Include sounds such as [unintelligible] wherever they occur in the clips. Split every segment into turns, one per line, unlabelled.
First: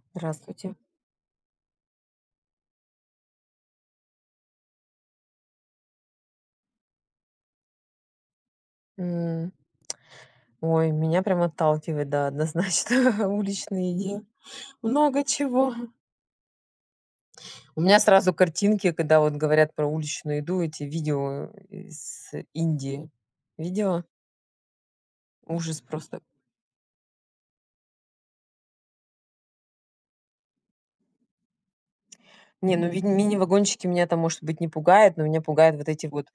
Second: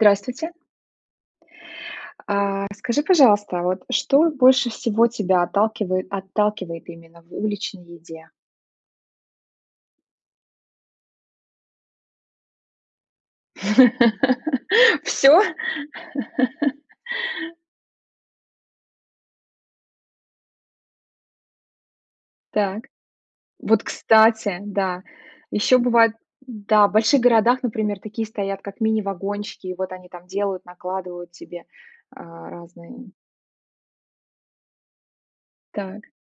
Здравствуйте.
Здравствуйте.
А, расскажи, пожалуйста, вот что больше всего тебя отталкивает отталкивает именно в уличной еде?
М. Ой, меня прям отталкивает, да, однозначно, уличные еде
[laughs]
много
Всё?
чего.
[laughs]
У меня сразу картинки, когда вот говорят про уличную еду- эти видео, э, с
Так.
Индии.
Вот,
Видела?
кстати, да еще
Ужас
бывает,
просто.
да, в больших городах, например, такие стоят как мини-вагончики, и вот они там делают накладывают тебе, а,
Не, ну
разные.
винь мини вагончики меня там может быть не пугает, но меня пугают вот
Так.
эти вот,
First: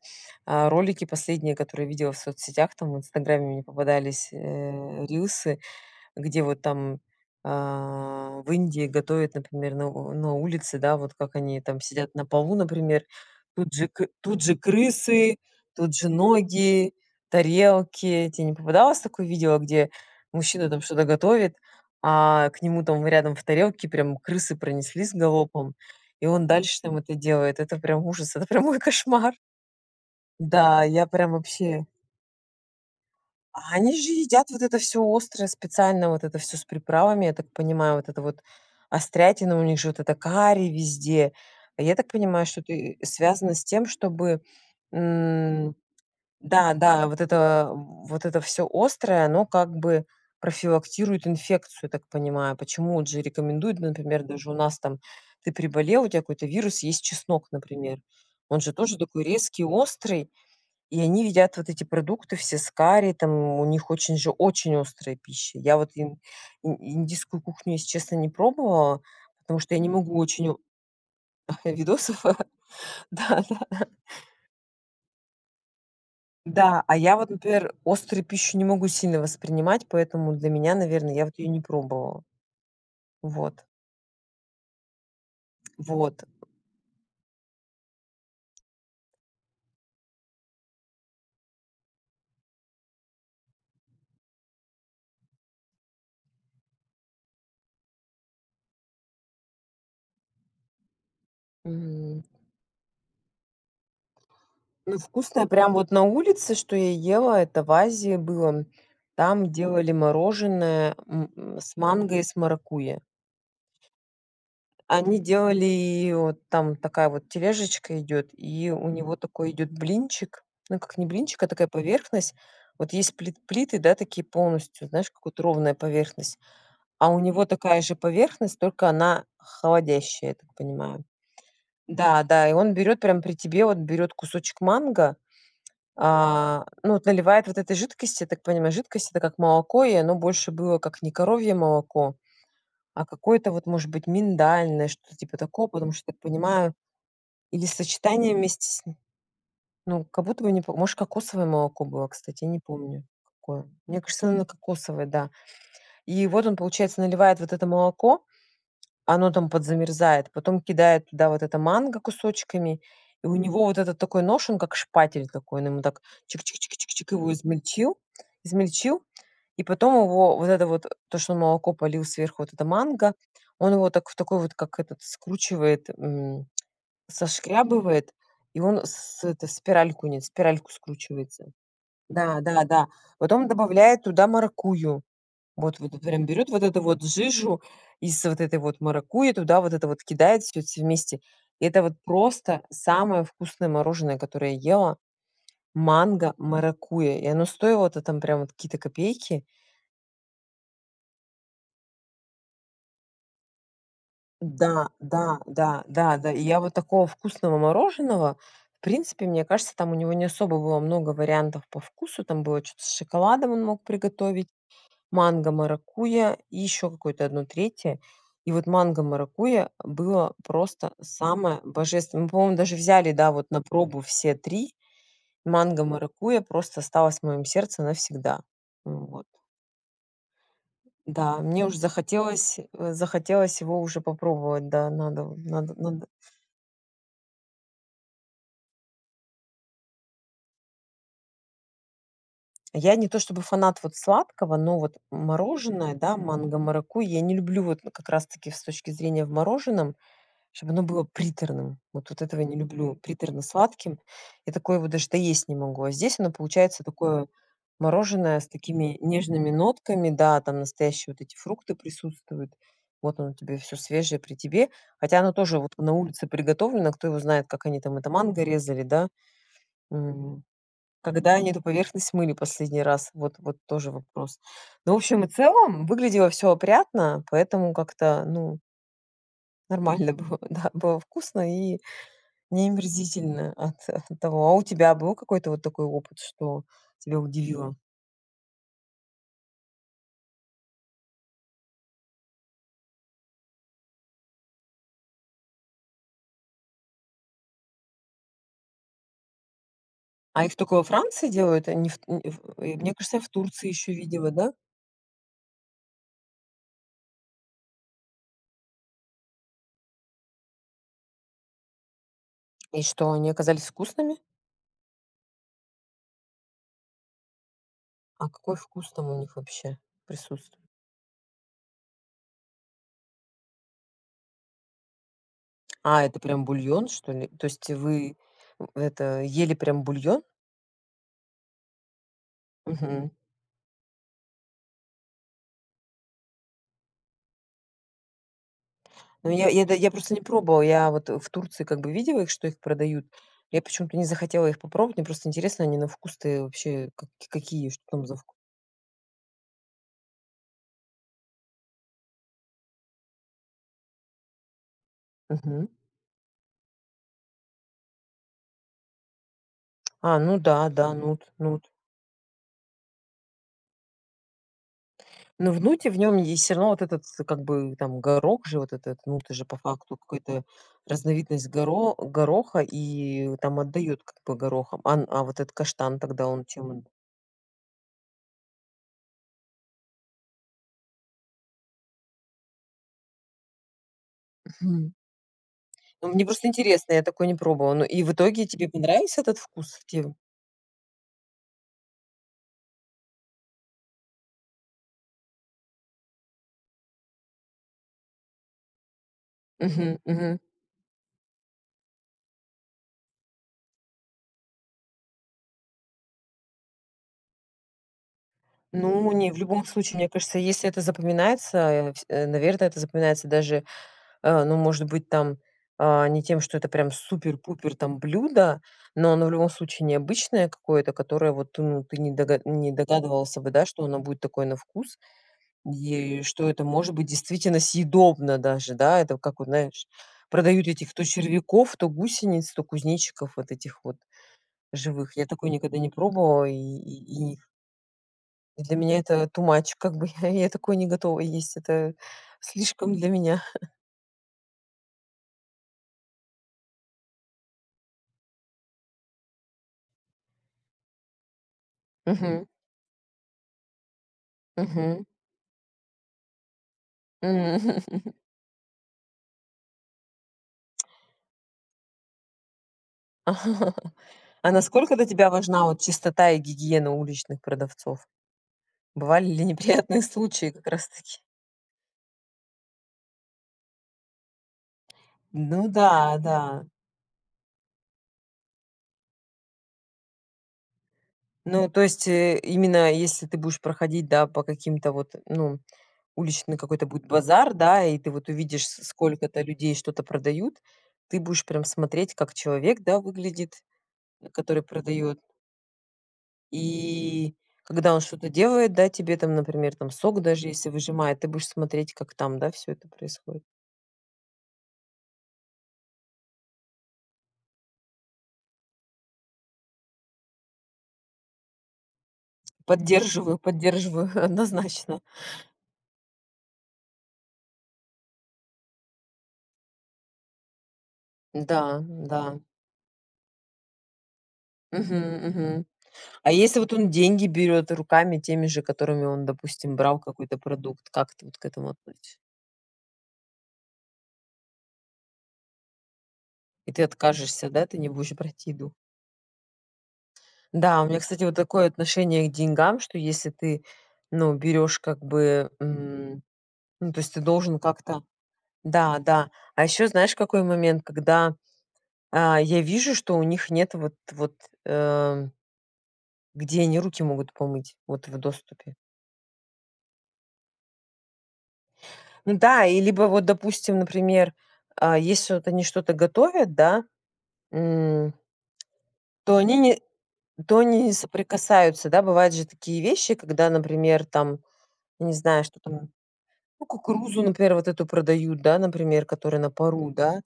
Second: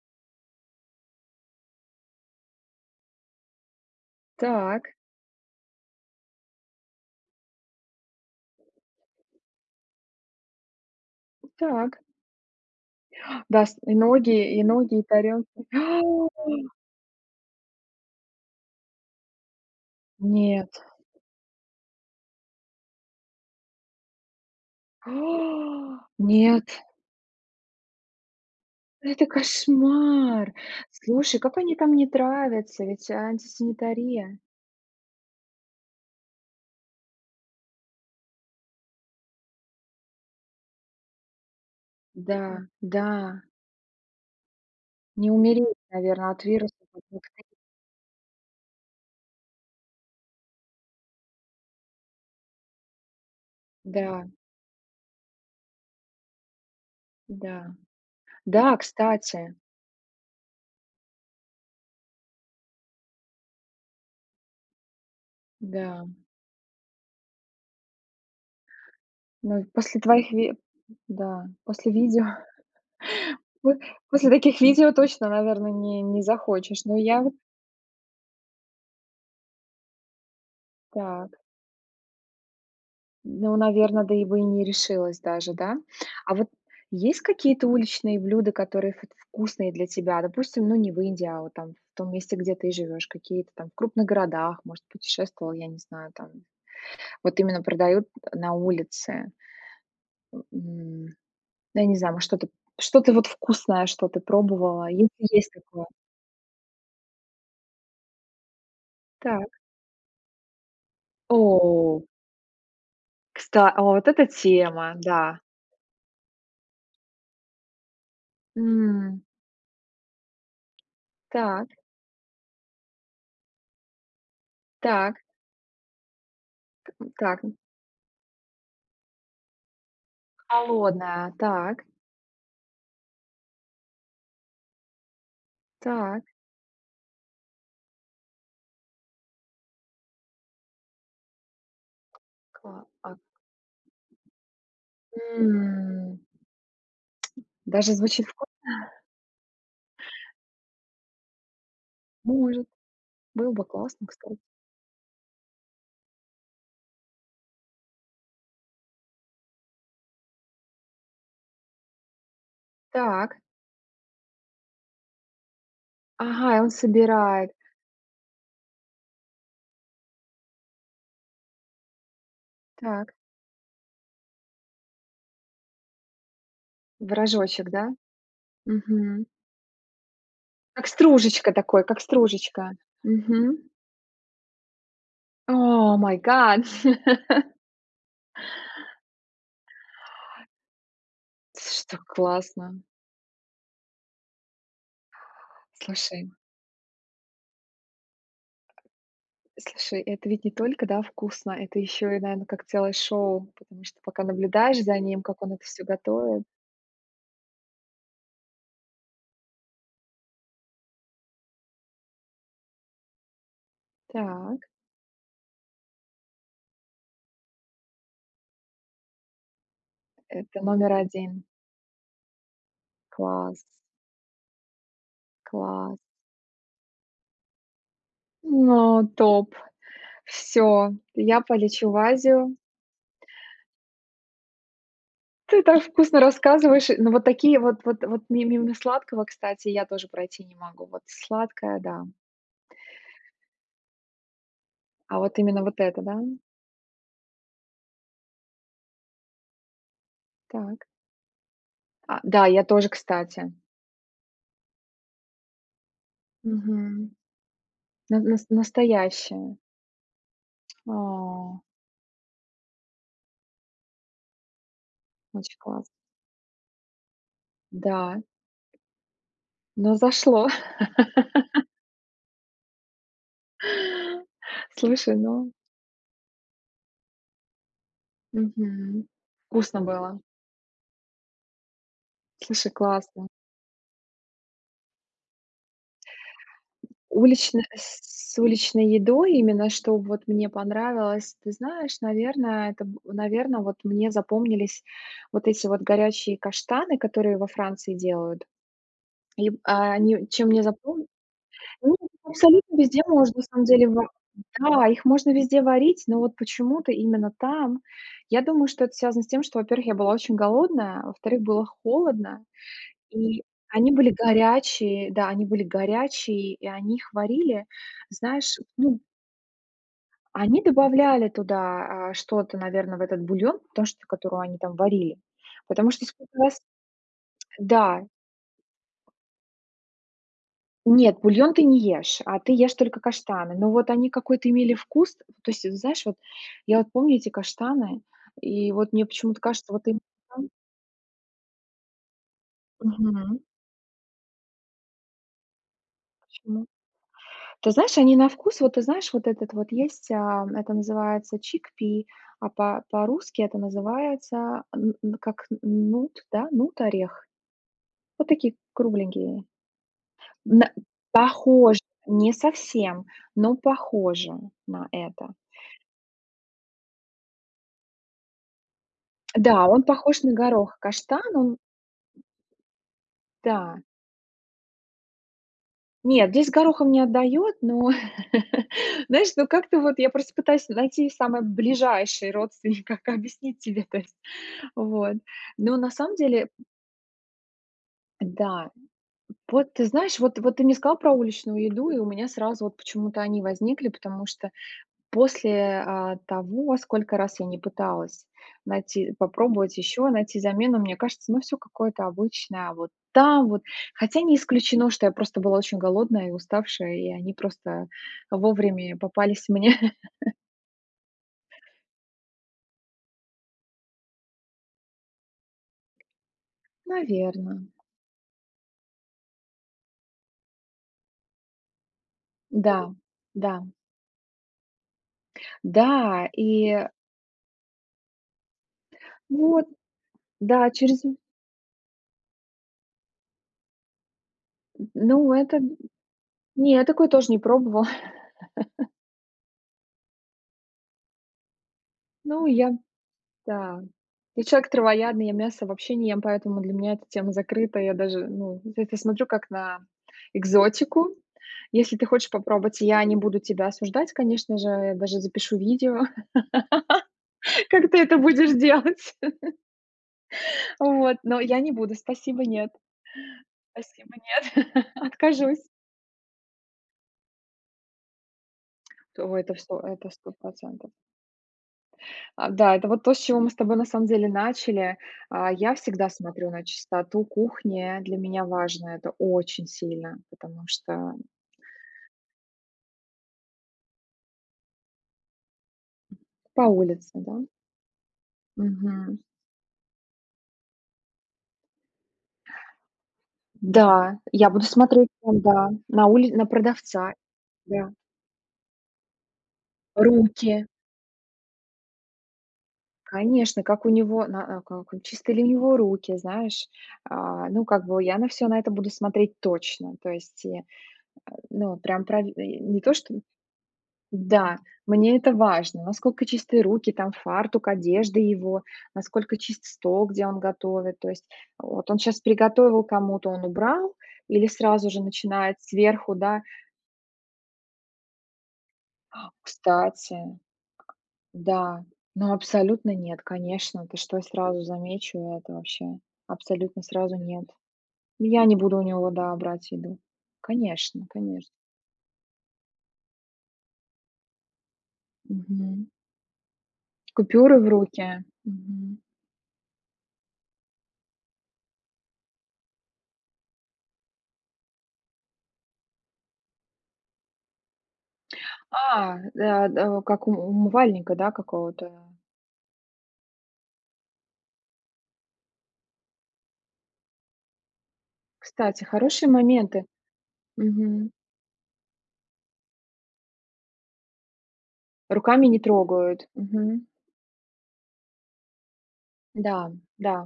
а, ролики последние, которые видела в соцсетях, там, в "Инстаграме" мне попадались,
Так.
э, рилсы, где вот там, а, в Индии готовят, например, на на улице, да. Вот как они там
Так.
сидят на полу, например,
Да
тут
с
же
и
к
ноги
тут же
и ноги, и
крысы,
тарелки.
тут же
[gasps] А!
ноги, тарелки. Те не попадалось такое видео, где мужчина,
Нет.
там, что-то готовит, а к нему, там, рядом в тарелке прям крысы
[gasps]
пронеслись галопом,
А!
и он
Нет.
дальше, там, это делает. Это прям ужас, это прямо мой
Это
кошмар.
кошмар!
Да, я прям
Слушай, какой они
вообще.
там не травятся, ведь
А они же
антисанитария.
едят вот это всё острое специально, вот это всё с приправами, я так понимаю, вот это вот острятина, у них же вот это карри везде. А я так понимаю,
Да,
что это и
да.
связано с тем, чтобы,
Не
м,
умереть, наверно, от
да,
вирусов и
да, вот
бактерий.
это вот это всё острое, оно как бы профилактирует инфекцию, я так понимаю. Почему, от же рекомендуют, например,
Да.
даже у нас там ты переболел, у тя какой-то вирус и есть чеснок,
Да,
например. Он же
да,
тоже такой
кстати.
резкий, острый. И они едят вот эти продукты все с карри, там, у них очень же, очень острая пища. Я вот
Да.
ин ин индийскую кухню, если честно не пробовала,
Ну,
потому
и
что я не
после
могу
твоих
очень
ви
о
да, после
видосов,
видео. [chuckles]
да,
По
да.
после таких видео точно, наверно, не не
Да.
захочешь,
А
но
я
я
вот,
вот
например, острую пищу не могу сильно воспринимать, поэтому для меня, наверно, я вот
Так.
её не пробовала.
Ну,
Вот.
наверно, да, и бы и не решилась даже, да?
Вот.
А вот есть какие-то уличные блюда, которые вот вкусные для тебя? Допустим, ну, не в Индии, а вот там в том месте, где ты живешь. Какие-то там в крупных городах, может, путешествовала, я не знаю, там. Вот именно продают на улице. М. Ну я не знаю,
Мгм.
может что-то что-то вот вкусное, что ты пробовала,
Ну,
если
вкусная
есть
прям
такое.
вот на улице, что я ела- это в Азии было, м. Там
Так.
делали мороженое, м, с
О!
манго и с маракуйя.
Кста а вот это тема,
Они
да
делали вот там такая вот тележечка идет, и у него
М.
такой идет блинчик, ну как, не блинчик, а такая
Так.
поверхность. Вот есть плит плиты, да, такие полностью, знаешь,
Так.
как вот ровная поверхность?
Т
А у
к так
него
н
такая же поверхность, только она холодящая, я так понимаю.
Холодная, так.
Да, да. И он берёт прям при тебе вот берёт кусочек манго,
Так.
а, ну вот наливает вот этой жидкости. Я так понимаю, жидкость, это как молоко, и оно больше было как не коровье молоко,
Кла
а
а.
какое-то вот может быть миндальное, что-то типа такого. Потому что я так
М!
понимаю или
Даже звучит
сочетание
вкусно.
вместе с ни ну, как будто бы не по может кокосовое молоко было, кстати, я не
Может,
помню,
было бы
какое. Мне
классно,
кажется
кстати.
оно кокосовое, да. И вот он получается наливает вот это молоко, оно там подзамерзает, потом кидает туда вот это манго кусочками. И у
Так.
него вот этот такой нож он как шпатель такой. Он им так чик
Ага,
чик
и он
чик чик чик чик его
собирает
измельчил измельчил и потом его вот это вот то что он молоко полил сверху вот это
Так.
манго. Он его так в такой вот как этот скручивает, м,
В рожочек, да?
сошкрябывает. И он с
Мгм.
это спиральку нис спиральку
Как
скручивается.
стружечка такой, как стружечка.
Да-да-да. Потом
Мгм.
добавляет туда маракуйю. Вот во
Oh
тут
my
прям берёт вот
God!
эту вот
[laughs]
жижу из вот этой вот маракуйи, туда вот это вот кидает всё все вместе.
Это
Это
ж
вот
так
просто
классно!
самое вкусное мороженое, которое я ела.
Слушай.
Манго-маракуйя, и оно стоило-то там прям вот какие-то копейки.
Слушай, это ведь не только, да, вкусно, это ещё и, наверно, целое шоу? Потому что пока наблюдаешь
Да,
за ним,
да,
как он это
да,
всё
да, да. И
готовит.
я вот такого вкусного мороженого, в принципе, мне кажется там у него не особо было много вариантов по вкусу. Там было чё-то с шоколадом он мог приготовить,
Так.
манго-маракуйя, и еще какое-то 1 3. И вот манго-маракуйя было
Это
просто
номер 1.
самое божественное. Мы по-моему даже взяли да вот
Класс!
на пробу все 3-
Класс!
манго-маракуйя просто осталось в моем сердце навсегда.
Но
Вот.
топ, всё,
Да,
я
мне уж
полечу в Азию.
захотелось, э, захотелось его уже попробовать, да надо вот,
Ты
надо
так
надо.
вкусно рассказываешь, и но вот такие вот вот вот миу мимо сладкого, кстати, я тоже пройти не могу. Вот сладкое, да.
Я не то чтобы фанат вот сладкого, но вот
А вот именно вот
мороженое,
это,
да,
да?
манго-маракуйя я не люблю вот как раз-таки с точки зрения в мороженом, чтоб оно
Так.
было приторным. Вот
А
вот этого
да,
не
я тоже,
люблю
кстати.
приторно-сладким. Я такое вот даже доесть не могу. А здесь оно получается
Мгм.
такое
На
мороженое с
наст
такими нежными
настоящая.
нотками, да, там настоящие вот эти
А.
фрукты присутствуют. Вот оно тебе всё свежее при тебе, хотя оно
Очень
тоже вот
классно.
на улице приготовлено, кто его знает, как они там это
Да.
манго резали, да.
Но
Мгм.
зашло.
Когда они эту
[laughs]
поверхность мыли последний раз? Вот вот тоже вопрос. Но в
Слушай,
общем и
но
целом выглядело всё опрятно, поэтому как-то ну
Мгм. Вкусно
нормально
было?
было да, было вкусно? и не
Слушай, классно.
омерзительно от от того. А у тебя был какой-то вот такой опыт, что тебя
Уличная,
удивило?
с уличной едой, именно что вот мне понравилось? Ты знаешь, наверно, это б наверно, вот мне запомнились вот эти вот горячие каштаны, которые во Франции делают. Им, а, они
А
чем
их
мне
тока во
запом
Франции делают? А не
ну,
в т у ив и
абсолютно
мне
везде
кажется я в
можно на самом
Турции
деле
ещё
ва
видела. Да?
да, их можно везде варить. Но вот почему-то именно там, я думаю, что это связано с тем, что, во-первых, я была очень голодная, а во-вторых, было холодно,
И что они
и
оказались
они были
вкусными?
горячие, да, они были горячие и они их варили,
А какой
знаешь,
вкус
ну
там у них вообще присутств
они добавляли туда, а, что-то, наверно, в этот бульон, потому что, которую они там варили. Потому
А,
что
это
сколько
прям
раз,
бульон что ли? То есть
да.
вы, э, это, ели прям бульон?
Нет, бульон ты не ешь, а ты ешь только
Мгм.
каштаны, но вот они какой-то имели вкус, то есть, знаешь, вот я вот помню эти каштаны, и вот мне
Ну
почему-то
я я да
кажется вот
я
им
просто не
там
пробовала. Я вот в Турции как бы видела их, что их продают.
Мгм.
Я почему-то не захотела их попробовать. Мне просто интересно они на вкус-то и
Почему?
вообще как, какие?
Ты
Что
знаешь,
там за
они
вк
на вкус, вот ты знаешь, вот этот вот есть, а это называется chickpea а по по-русски это называется н н как н
Мгм.
нут, да, нут орех, вот такие кругленькие.
А, ну да,
Мэ
да. Нут нут.
похож не совсем, но похоже на это.
Но в нуте в нём есть всё равно вот этот, как бы, там горох же вот этот, нут это же по
Да, он
факту
похож на
какой-то
горох. Каштан,
разновидность
он.
горо гороха и там
Да.
отдает как бы горохом. Ан а вот этот каштан тогда
Нет,
он
здесь
чем о
горохом не отдает, но [laughs] знаешь, ну как-то вот я просто пытаюсь найти самый ближайший родственник, как объяснить тебе то есть.
Мгм.
Вот. Но на самом
Мне просто
деле.
интересно, я такое не пробовала. Ну, и в итоге тебе
Да.
понравился этот
Вот
вкус
ты
тем
знаешь, вот вот ты мне сказала про уличную еду и у меня сразу вот почему-то они возникли, потому что после, а, того, сколько раз я не пыталась найти попробовать
Мгм.
еще, найти
Мгм.
замену, мне кажется, оно всё какое-то обычное, а вот там вот. Хотя не исключено, что я просто была очень голодная и уставшая, и они просто, а, вовремя
Ну, не, в
попались
любом
мне.
случае, мне
[laughs]
кажется, если это запоминается, э, всь наверно, это запоминается даже, а, ну, может быть, там, а, не тем, что это прям
Наверно.
супер-пупер там блюдо, но оно в любом случае необычное какое-то, которое вот ну ты не догад не
Да,
догадывался бы, да,
да.
что оно будет такое на вкус. Е
Да,
что это
и, э
может быть действительно съедобно даже, да. Это как вот
Вот.
знаешь, продают
Да,
этих
через
то
н
червяков, то гусениц, то кузнечиков вот этих вот
М,
живых. Я
ну,
такое
это,
никогда не пробовала и
не, я такое тоже
и и
не
их
пробовала.
для
[laughs]
меня это too much, как бы я я такое не готова есть. Это
Ну, я
слишком для меня. [chuckles]
да, я человек травоядный, я мясо вообще не ем, поэтому для меня эта тема закрыта, я даже, ну, на это смотрю как на экзотику. Если ты хочешь
Мгм.
попробовать, я не буду тебя осуждать, конечно же. Я
Мгм.
даже запишу видео [laughs]
М.
как ты
[laughs]
это будешь делать. [laughs] Вот. Но я не буду, спасибо, нет.
[laughs]
Спасибо,
А
нет. [laughs]
насколько для тебя
Откажусь.
важна вот чистота и гигиена уличных продавцов? Бывали
То
ли
это всё
неприятные
это сто
случаи как
процентов.
раз-таки?
А да, это вот то, с чего мы с тобой на самом деле начали. А
Ну
я всегда
да,
смотрю на
да.
чистоту кухни, для меня важно это очень сильно, потому что
Ну, то есть, э, именно если ты будешь проходить, да, по каким-то вот ну, уличный
По
какой-то будет
улице, да?
базар, да, и ты вот увидишь с
Мгм.
сколько-то людей что-то продают, ты будешь прям смотреть как человек, да, выглядит,
Да,
э,
я
который
буду смотреть
продает?
на да на ули на продавца,
И
да.
когда он что-то делает, да, тебе, там, например, там, сок даже
Руки.
если выжимает, ты будешь смотреть как, там, да, всё это происходит?
Конечно, как у него, на а, как и чистые ли у него руки, знаешь? А, ну, как бы я на все на это буду смотреть точно. То есть и, э, ну, прям пра и не то, что
Поддерживаю поддерживаю,
да,
однозначно.
мне это важно, насколько чистые руки, там фартук, одежда его, насколько чист стол, где он готовит. То есть
Да,
вот он щас
да.
приготовил кому-то, он убрал или сразу
Мгм.
же начинает
Мгм.
сверху,
А
да.
если вот он деньги берет руками теми же, которыми он,
А,
допустим, брал
кстати,
какой-то продукт, как ты вот к этому
да,
относь
ну абсолютно нет, конечно, ты что, я сразу замечу это вообще,
И
абсолютно,
ты
сразу нет.
откажешься, да? Ты не будешь
Я
брать
не
еду?
буду у него, да, брать еду,
Да, у меня,
конечно
кстати, вот
конечно.
такое отношение к деньгам, что если ты, ну, берёшь как бы,
Мгм.
м, ну, то есть ты
Купюры
должен
в
как-то
руки.
да,
Мгм.
да. А ещё знаешь какой момент, когда, а, я вижу, что у них нет вот вот, эм где они руки могут помыть, вот в доступе.
А, э, да, как ум умывальника, да, какого-то?
М-да, и либо вот допустим, например, а, если вот они что-то готовят, да, м,
Кстати, хорошие
то они не
моменты,
то они не
мгм.
соприкасаются. Да, бывают же такие вещи, когда, например, там, не знаю,
Руками
что
не
там,
трогают,
ну,
мгм.
кукурузу, например, вот эту продают, да, например, которая на
Да,
пару, да?
да.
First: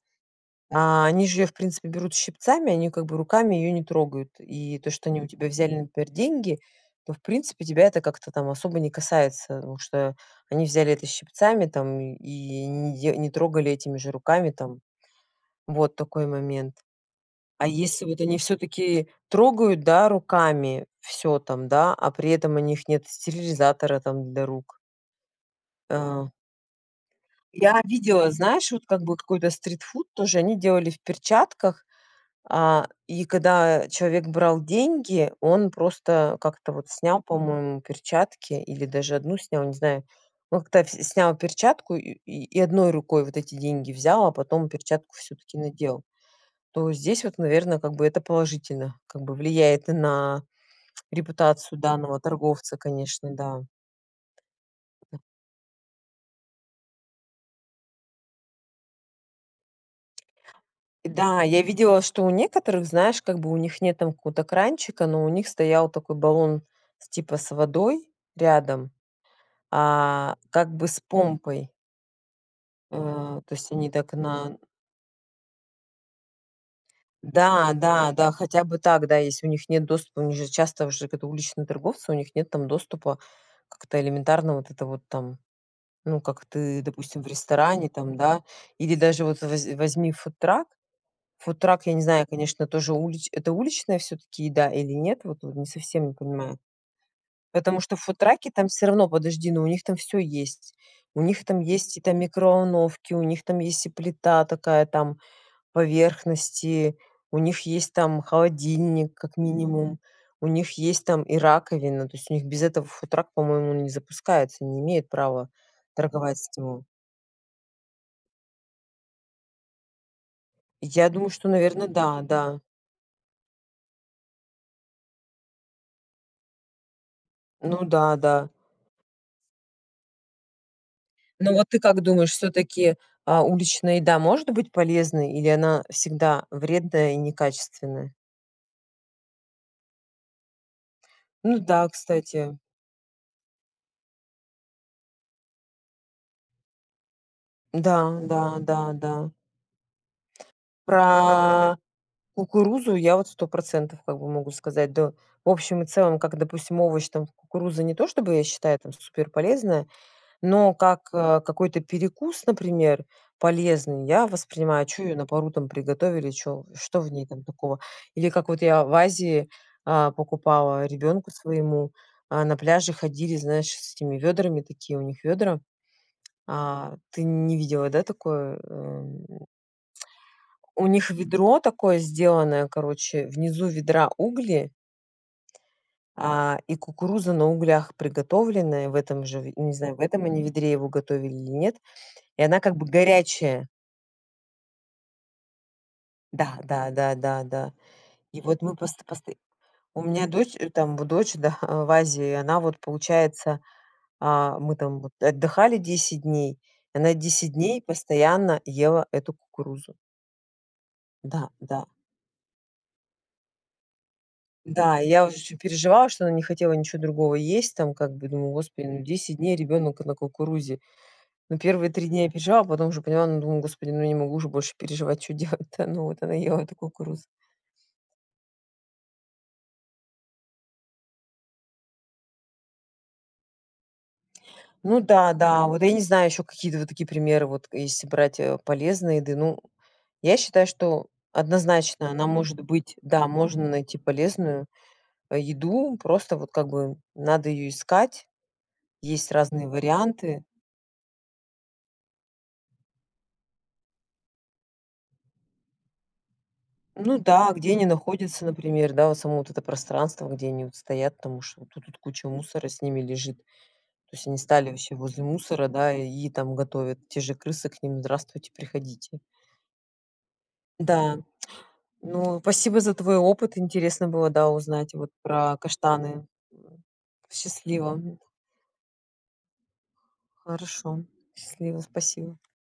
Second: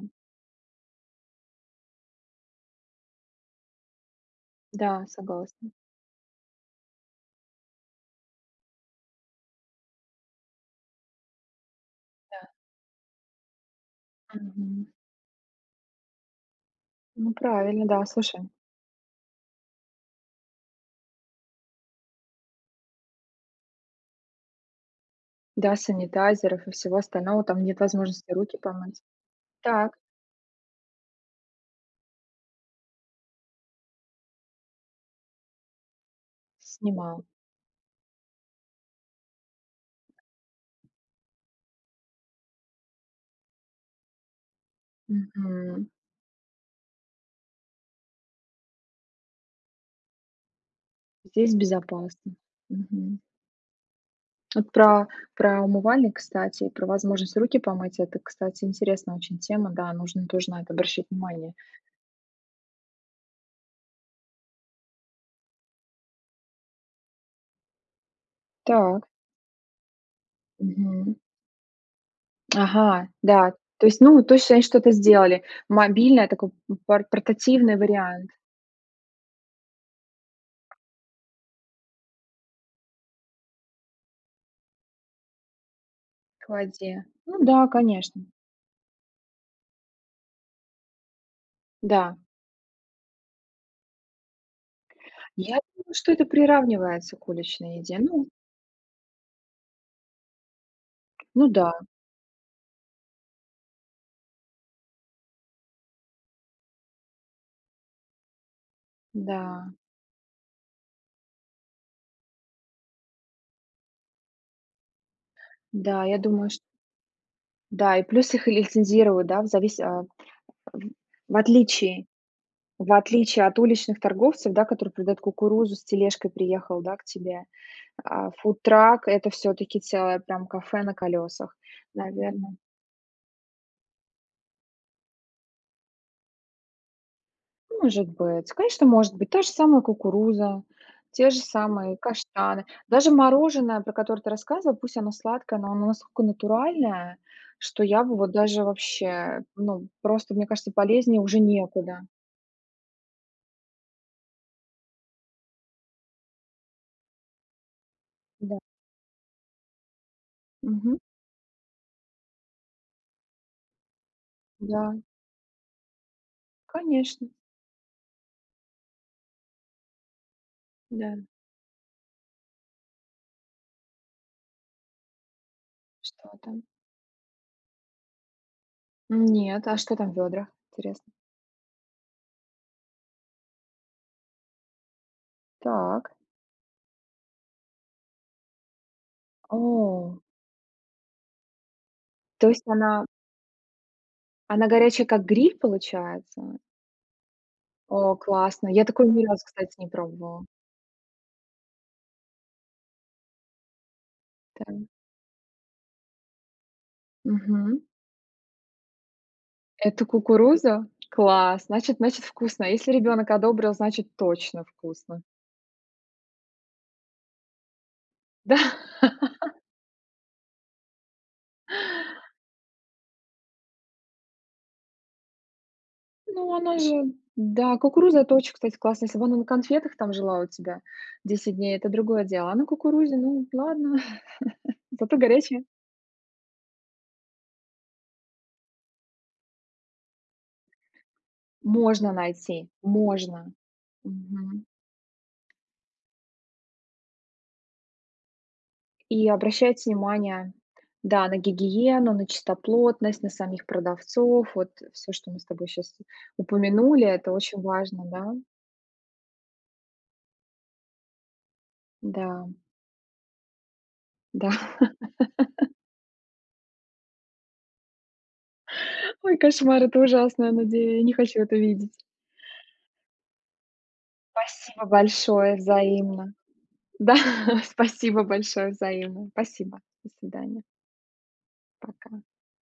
А они же её в принципе берут щипцами, они как бы руками её не трогают. И то,
Да,
что они у тебя
согласна.
взяли, например, деньги, то в принципе тебя это как-то, там, особо не касается, ну, что они взяли это щипцами, там,
Да.
и не де не трогали этими же руками, там.
Мгм.
Вот такой момент.
Ну,
А
правильно,
если
да.
вот они
Слушай.
всё-таки трогают, да, руками всё там, да, а при этом у них нет стерилизатора там для рук.
Да,
Э.
санитайзеров и всего остального, там и нет
Я видела,
возможности руки
знаешь, вот как
помыть.
бы вот какой-то
Так.
стритфуд тоже они делали в перчатках, а, и когда человек брал деньги он просто как-то вот снял,
Снимал.
по-моему, перчатки, или даже одну снял, не знаю. Ну к то вс снял перчатку и и одной рукой вот эти деньги взял, а потом перчатку всё-таки
Мгм.
надел. То здесь вот, наверно, как бы это положительно как бы влияет и на
Здесь
репутацию данного
безопасно.
торговца,
Мгм.
конечно, да.
Тут про
М.
про умывальник, кстати, и про возможность руки помыть- это, кстати, интересная очень тема, да, нужно тоже на это обращать
Да,
внимание.
я видела, что у некоторых, знаешь, как бы у них нет там какого-то кранчика, но у них стоял такой баллон типа с водой рядом,
Так.
а, как бы с
Мгм.
помпой.
Ага,
А,
да,
то есть
то
они
есть
так
ну вот точно
на
они что-то сделали. Мобильное такое, м, пор
Да,
портативный
да,
вариант.
да хотя бы так. Да, если у них нет доступа, у них же часто уже такие уличные торговцы, у них нет там доступа как-то элементарно вот это вот там, ну, как
К
ты
воде.
допустим в
Ну да,
ресторане, там,
конечно.
да. Или даже вот возь возьми фудтрак. Фудтрак я не
Да.
знаю, конечно, тоже улич это уличная всё-таки еда или нет? Вот во
Я
не
думаю,
совсем
что
не
это
понимаю.
приравнивается к уличной
Потому что
еде.
в
Ну
фудтраке там всё равно подожди, но у них там всё есть. У них
Ну
там
да.
есть и там микроволновки, у них там есть, и плита такая, там, поверхности, у них есть там холодильник как
Да.
минимум, у них есть там и раковина, то есть у них без этого фудтрак, по моему, не запускается, не имеет права
Да, я
торговать.
думаю, ш
[unintelligible]
Да, и плюс их лицензируют, да, в завис а,
Я думаю,
в
что, наверно,
отличие
да, да.
в отличие от уличных торговцев, да, которые придают кукурузу, с тележкой приехал, да, к тебе.
Ну да,
А
да.
фудтрак- это все-таки целое прям кафе на
Ну,
колесах,
вот ты как думаешь,
наверно.
всё-таки, а, уличная еда может быть полезной или она всегда вредная и
Может
некачественная?
быть, конечно, может быть, та же самая кукуруза, те же
Ну да,
самые
кстати.
каштаны, даже мороженое, про которое ты рассказывала, пусть оно сладкое, но оно насколько натуральное, что я бы
Да,
вот
да,
даже
да, да.
вообще, ну, просто мне кажется полезнее уже
Про
некуда.
кукурузу я вот 100 % как бы могу сказать, да. В общем и целом, как допустим овощ, там, кукуруза не то, чтобы я
Да.
считаю там супер полезная, но
Мгм.
как, э, какой-то перекус, например, полезный я воспринимаю.
Да.
Чё её на пару там приготовили, чё что в ней
Конечно.
там такого? Или как вот я в Азии, а, покупала
Да.
ребенку своему, а, на пляже ходили, знаешь, с этими вёдрами такие у них вёдра.
Что там?
А ты не видела, да, такое, э?
Нет, а что там в ведрах,
У них
интересно?
ведро такое сделанное, короче, внизу ведра угли,
Так.
а, и кукуруза на углях приготовленная в этом же, в не знаю, в
О.
этом они ведре его готовили или нет. И
То
она
есть
как бы
она
горячая.
она горячая, как гриль получается?
Да, да, да, да, да.
О,
И вот
классно,
мы
я
пост
такое ни
посто
разу, кстати, не
у меня
пробовала.
дочь, э, там в дочь, да, в Азии, она вот получается, а мы
Там.
там вот отдыхали 10 дней, и она 10
Мгм.
дней постоянно ела эту кукурузу.
Это кукуруза?
Да,
Класс,
да.
значит значит, вкусно. Если ребенок одобрил, значит, точно
Да, и
вкусно.
я уж очень переживала, что она не хотела ничё другого есть там, как бы, думаю,
Да.
Господи, ну 10 дней
[laughs]
ребенок на кукурузе. Ну первые 3 дня я переживала, а потом уже поняла, ну, думаю, Господи, ну я не могу уже больше переживать, чё делать-то? Ну, вот она
Ну,
ела эту
она же,
кукурузу.
да, кукуруза- это очень, кстати, классно. Если бы она на конфетах там жила у тебя 10 дней- это другое дело. А на кукурузе, ну ладно, [laughs]
Ну
зато
да,
горячее.
да. Вот я не знаю ещё какие-то вот такие примеры, вот если брать, э, полезной еды. Ну, я считаю, что однозначно,
Можно
она может
найти,
быть, да,
можно.
можно найти
Мгм.
полезную, а, еду, просто вот как бы надо её искать.
И
Есть разные
обращать
варианты.
внимание да, на гигиену, на чистоплотность, на самих продавцов. Вот всё, что мы с тобой щас упомянули.
Ну
Это
да,
очень
где они
важно, да?
находятся, например, да, вот само вот это пространство, где они стоят там уж вот тут вот куча
Да.
мусора с ними лежит. То есть они
Да.
стали все возле мусора,
[laughs]
да, и там готовят, те же крысы к ним: здравствуйте приходите.
Ой, кошмар это ужасно, я наде я не
Да.
хочу это видеть.
Ну, спасибо за твой опыт интересно было, да,
Спасибо
узнать вот
большое,
про каштаны.
взаимно. Да.
Счастливо.
Спасибо большое, взаимно. Спасибо. До свидания.
Хорошо. Счастливо.
Пока.
Спасибо.